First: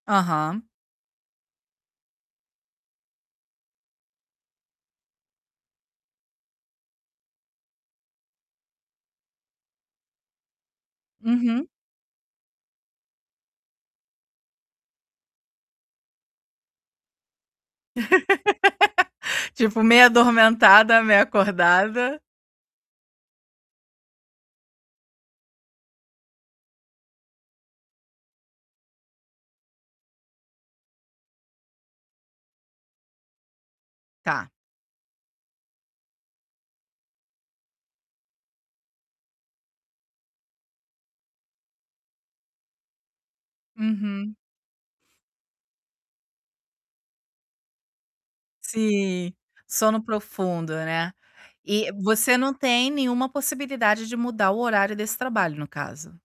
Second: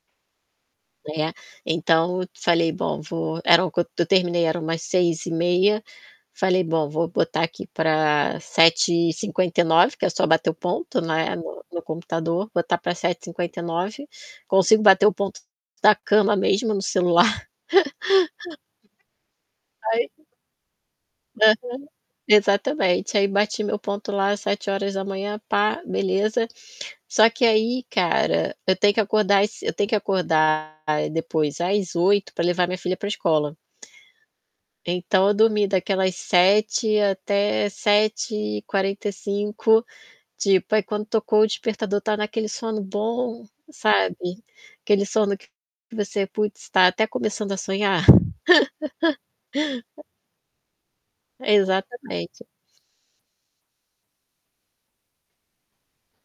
Aham. Né, então eu falei: "Bom, eu vou" era o quando eu terminei era umas 6h30, falei: "Bom, vou botar aqui pra 7h59", que é só bater o ponto, né, no Uhum. no computador, botar pra 7h59. Consigo bater o ponto da cama mesmo, no celular. Tipo, meia Aí atormentada, meia Aham, acordada. exatamente. Aí bati meu ponto lá 7h pá, beleza. Só que aí, cara, eu tenho que acordar es eu tenho que acordar, aí depois às 8h pra levar minha filha pra escola. Tá. Então eu dormi daquelas 7h até 7h45. Tipo, aí quando tocou o despertador, estava naquele sono bom, sabe, Uhum. aquele sono que você, putz, tá até começando a sonhar. Sim, sono profundo, né. E você Exatamente. não tem nenhuma possibilidade de mudar o horário desse trabalho, no caso?